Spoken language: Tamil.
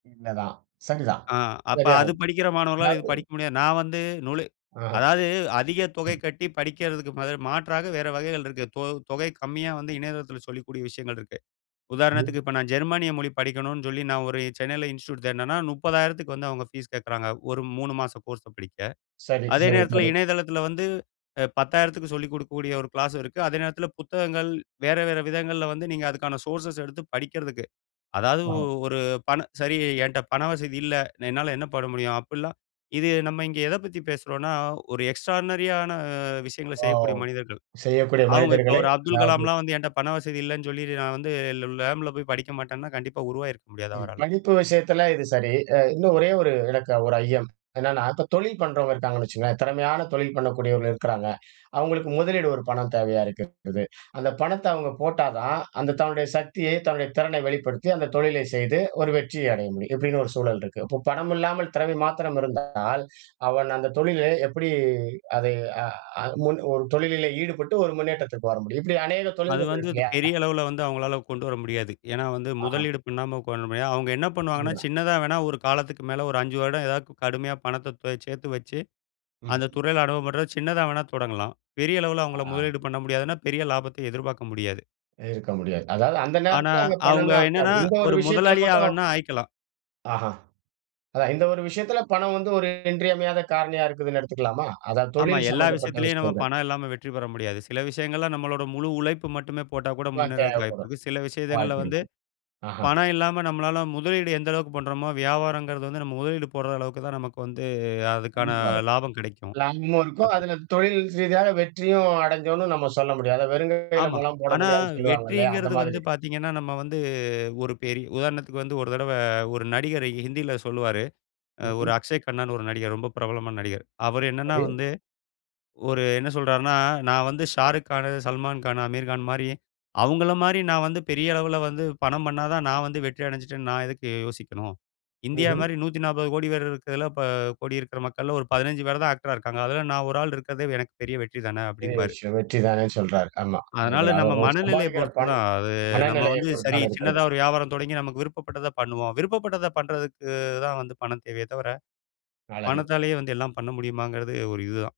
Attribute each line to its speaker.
Speaker 1: உண்ம தான். சரிதான்.
Speaker 2: அ அப்ப அது
Speaker 1: சரியானது.
Speaker 2: படிக்கிற மாணவர்களால இது
Speaker 1: அதாது
Speaker 2: படிக்க முடியாது நா வந்து நுலு
Speaker 1: அ.
Speaker 2: அதாது அதிக தொகை
Speaker 1: ம்.
Speaker 2: கட்டி படிக்கறதுக்கு ம து மாற்றாக வேற வகைகள் இருக்கு. தொ தொகை கம்மியா வந்து இணையதளத்துல சொல்லிக்கூடிய விஷயங்கள் இருக்கு.
Speaker 1: ம்ஹ்ம்.
Speaker 2: உதாரணத்துக்கு இப்ப நா ஜெர்மனிய மொழி படிக்கனுன்னு சொல்லி நா ஒரு சென்னையில இன்ஸ்டிடியூட் தேடுனனா ₹30,000க்கு வந்து அவங்க பீஸ் கேக்குறாங்க. ஒரு 3 மாசம் கோர்ஸ படிக்க.
Speaker 1: சரி,
Speaker 2: அதே
Speaker 1: சரி,
Speaker 2: நேரத்துல
Speaker 1: சரி.
Speaker 2: இணையதளத்துல வந்து அ ₹10,000க்கு சொல்லிக் கொடுக்கக்கூடிய, ஒரு கிளாஸ் இருக்கு. அதே நேரத்துல புத்தகங்கள். வேற வேற விதங்கள்ல வந்து நீங்க அதுக்கான சோர்ஸஸ்ஸ எடுத்து படிக்கிறதுக்கு. அதாது
Speaker 1: அ.
Speaker 2: ஒரு பண சரி என்ட்ட பண வசதி இல்ல, என்னால என்ன பண்ண முடியும் அப்படிலாம் இது நம்ம இங்க எத பத்தி பேசுறோனா, ஒரு எக்ஸ்ட்ரார்னரி ஆன விஷயங்கள
Speaker 1: ஓ!
Speaker 2: செய்யக்கூடிய மனிதர்கள்.
Speaker 1: செய்யக்கூடிய
Speaker 2: அவங்க இப்போ
Speaker 1: மனிதர்களை
Speaker 2: ஒரு 'அப்துல்
Speaker 1: அதாவது
Speaker 2: கலாம்லா' வந்து என்ட்ட பண வசதி இல்லனு சொல்லிடு நா வந்து ல லாம்ப்ல போய் படிக்க மாட்டேனா, கண்டிப்பா உருவாயிருக்க முடியாது
Speaker 1: சரி.
Speaker 2: அவரால.
Speaker 1: படிப்பு விஷயத்துல இது சரி. அ இன்னும் ஒரே ஒரு எனக்கு ஒரு ஐயம். என்னன்னா, இப்போ தொழில் பண்றவங்க இருக்காங்கன்னு வச்சுக்கோங்களேன், திறமையான தொழில் பண்ணக்கூடியவர்கள் இருக்குறாங்க. அவங்களுக்கு முதலீடு ஒரு பணம் தேவையா இருக்குது. அந்த பணத்த அவங்க போட்டா தான், அந்த தன்னுடைய சக்தியை, தன்னுடைய திறனை வெளிப்படுத்தி, அந்த தொழிலை செய்து, ஒரு வெற்றியை அடைய முடியும். இப்படின்னு ஒரு சூழல் இருக்கு. இப்போ பணம் இல்லாமல், திறமை மாத்திரம் இருந்தால், அவன் அந்த தொழிலை எப்படி அதை அ அ முன் ஒரு தொழிலே ஈடுபட்டு ஒரு முன்னேற்றத்திற்கு வர முடியும்? இப்படி அநேக
Speaker 2: அது
Speaker 1: தொழில்கள்
Speaker 2: வந்து
Speaker 1: இருக்கு
Speaker 2: அது
Speaker 1: இல்லயா?
Speaker 2: பெரிய அளவுல வந்து அவங்களால கொண்டு வர முடியாது. ஏன்னா வந்து,
Speaker 1: அஹா.
Speaker 2: முதலீடு பண்ணாம கோ முடியாது. அவங்க என்ன பண்ணுவாங்கன்னா,
Speaker 1: அதுதான்.
Speaker 2: சின்னதா வேணா ஒரு காலத்துக்கு மேல ஒரு 5 வருட ஏதாது கடுமையா பணத்த தோ சேத்து வச்சு, அந்த
Speaker 1: ம்ஹ்ம்.
Speaker 2: துறையில அனுபவ பெற்ற சின்னதா வேணா தொடங்கலாம். பெரிய அளவுல அவங்கள
Speaker 1: அ.
Speaker 2: முதலீடு பண்ண முடியாதுன்னா, பெரிய லாபத்த எதிர்பாக்க முடியாது.
Speaker 1: இருக்க முடியாது. அதாது அந்த
Speaker 2: ஆனா,
Speaker 1: நேரத்தில அங்க பணம்
Speaker 2: அவங்க
Speaker 1: தான்
Speaker 2: என்னன்னா
Speaker 1: அப்ப இந்த ஒரு
Speaker 2: ஒரு
Speaker 1: விஷயத்தில
Speaker 2: முதலாளி
Speaker 1: மட்டும்
Speaker 2: ஆகணுனா ஆயிக்கலாம்.
Speaker 1: அஹ, அதான் இந்த ஒரு விஷயத்தில பணம் வந்து ஒரு இன்றி அமையாத காரணியா இருக்குதுனு எடுத்துக்கலாமா? அதான்
Speaker 2: ஆமா.
Speaker 1: தொழில்
Speaker 2: எல்லா
Speaker 1: சம்பந்தப்பட்ட
Speaker 2: விஷயத்துலயும் நம்ம
Speaker 1: விஷயங்கள்.
Speaker 2: பணம் இல்லாம வெற்றி பெற முடியாது. சில விஷயங்கள்ல நம்மளோட முழு உழைப்பு மட்டுமே போட்டா கூட
Speaker 1: ல
Speaker 2: முன்னேறதுக்கு
Speaker 1: தேவப்படும்.
Speaker 2: வாய்ப்புருக்கு. சில விஷயங்களில வந்து,
Speaker 1: வாய்ப்புருக்கு. அஹ.
Speaker 2: பணம் இல்லாம நம்மளால முதலீடு எந்த அளவுக்கு பண்ணுறோமோ, வியாபாரங்குறது வந்து நம்ம முதலீடு போடுற அளவுக்கு தான் நமக்கு வந்து அதுக்கான
Speaker 1: கண்டிப்பாக.
Speaker 2: லாபம் கிடைக்கும்.
Speaker 1: லாபமும் இருக்கும்.
Speaker 2: அப்போ
Speaker 1: அதுல தொழில் ரீதியாக வெற்றியும் அடஞ்சோம்ன்னு நம்ம சொல்ல முடியும். அத வெறுங்கையில
Speaker 2: ஆமா.
Speaker 1: முழம் போட
Speaker 2: ஆனா,
Speaker 1: முடியாதுன்னு சொல்லுவாங்கல்லையா! அந்த
Speaker 2: வெற்றிங்கறது வந்து
Speaker 1: மாதிரி.
Speaker 2: பாத்தீங்கனா, நம்ம வந்து ஒரு பெரி உதாரணத்துக்கு வந்து ஒரு தடவ ஒரு நடிகர் ஹிந்தியில சொல்லுவாரு. ஒரு
Speaker 1: ம்ஹ்ம்.
Speaker 2: அக்க்ஷை கண்ணானு ஒரு நடிகர் ரொம்ப பிரபலமான நடிகர். அவர் என்னனா
Speaker 1: சரி.
Speaker 2: வந்து, ஒரு என்ன சொல்றாருனா, நா வந்து ஷாருக் கானு, சல்மான்கானு, அமீர்கான் மாரி அவர்கள மாரி நா வந்து பெரிய அளவுல வந்து படம் பண்ணதான் நா வந்து வெற்றி அடஞ்சுட்டனு நா எதுக்கு யோசிக்கணும்? இந்தியா
Speaker 1: ம்ஹ்ம்.
Speaker 2: மாரி 140 கோடி பேர் இருக்குறதுல ப கோடி இருக்குற மக்கள ஒரு 15 பேர் தான் ஆக்டரா இருக்காங்க. அதுல நா ஒரு ஆள் இருக்கிறதே எனக்கு பெரிய வெற்றி தானே!
Speaker 1: பெரிய
Speaker 2: அப்படின்பாரு.
Speaker 1: விஷயம்! வெற்றி தானே சொல்றார். ஆமா.
Speaker 2: அதனால
Speaker 1: அவங்கள
Speaker 2: நம்ம
Speaker 1: அவளோ
Speaker 2: மனநெலைய
Speaker 1: சம்பாதிக்கிற
Speaker 2: பொறுத்துதான்.
Speaker 1: பணம்,
Speaker 2: அது நம்ம
Speaker 1: மனநிலைய
Speaker 2: வந்து,
Speaker 1: பொறுத்து
Speaker 2: சரி
Speaker 1: தான இருக்குறது.
Speaker 2: சின்னதா ஒரு வியாபாரம் தொடங்கி நமக்கு விருப்பப்பட்டத பண்ணுவோம். விருப்பப்பட்டத பண்ணுறதுக்கு தான் வந்து பணம் தேவையே தவர,
Speaker 1: அழகு.
Speaker 2: பணத்தாலேயே வந்து எல்லா பண்ண முடியுமாங்கறது ஒரு இதுதான்.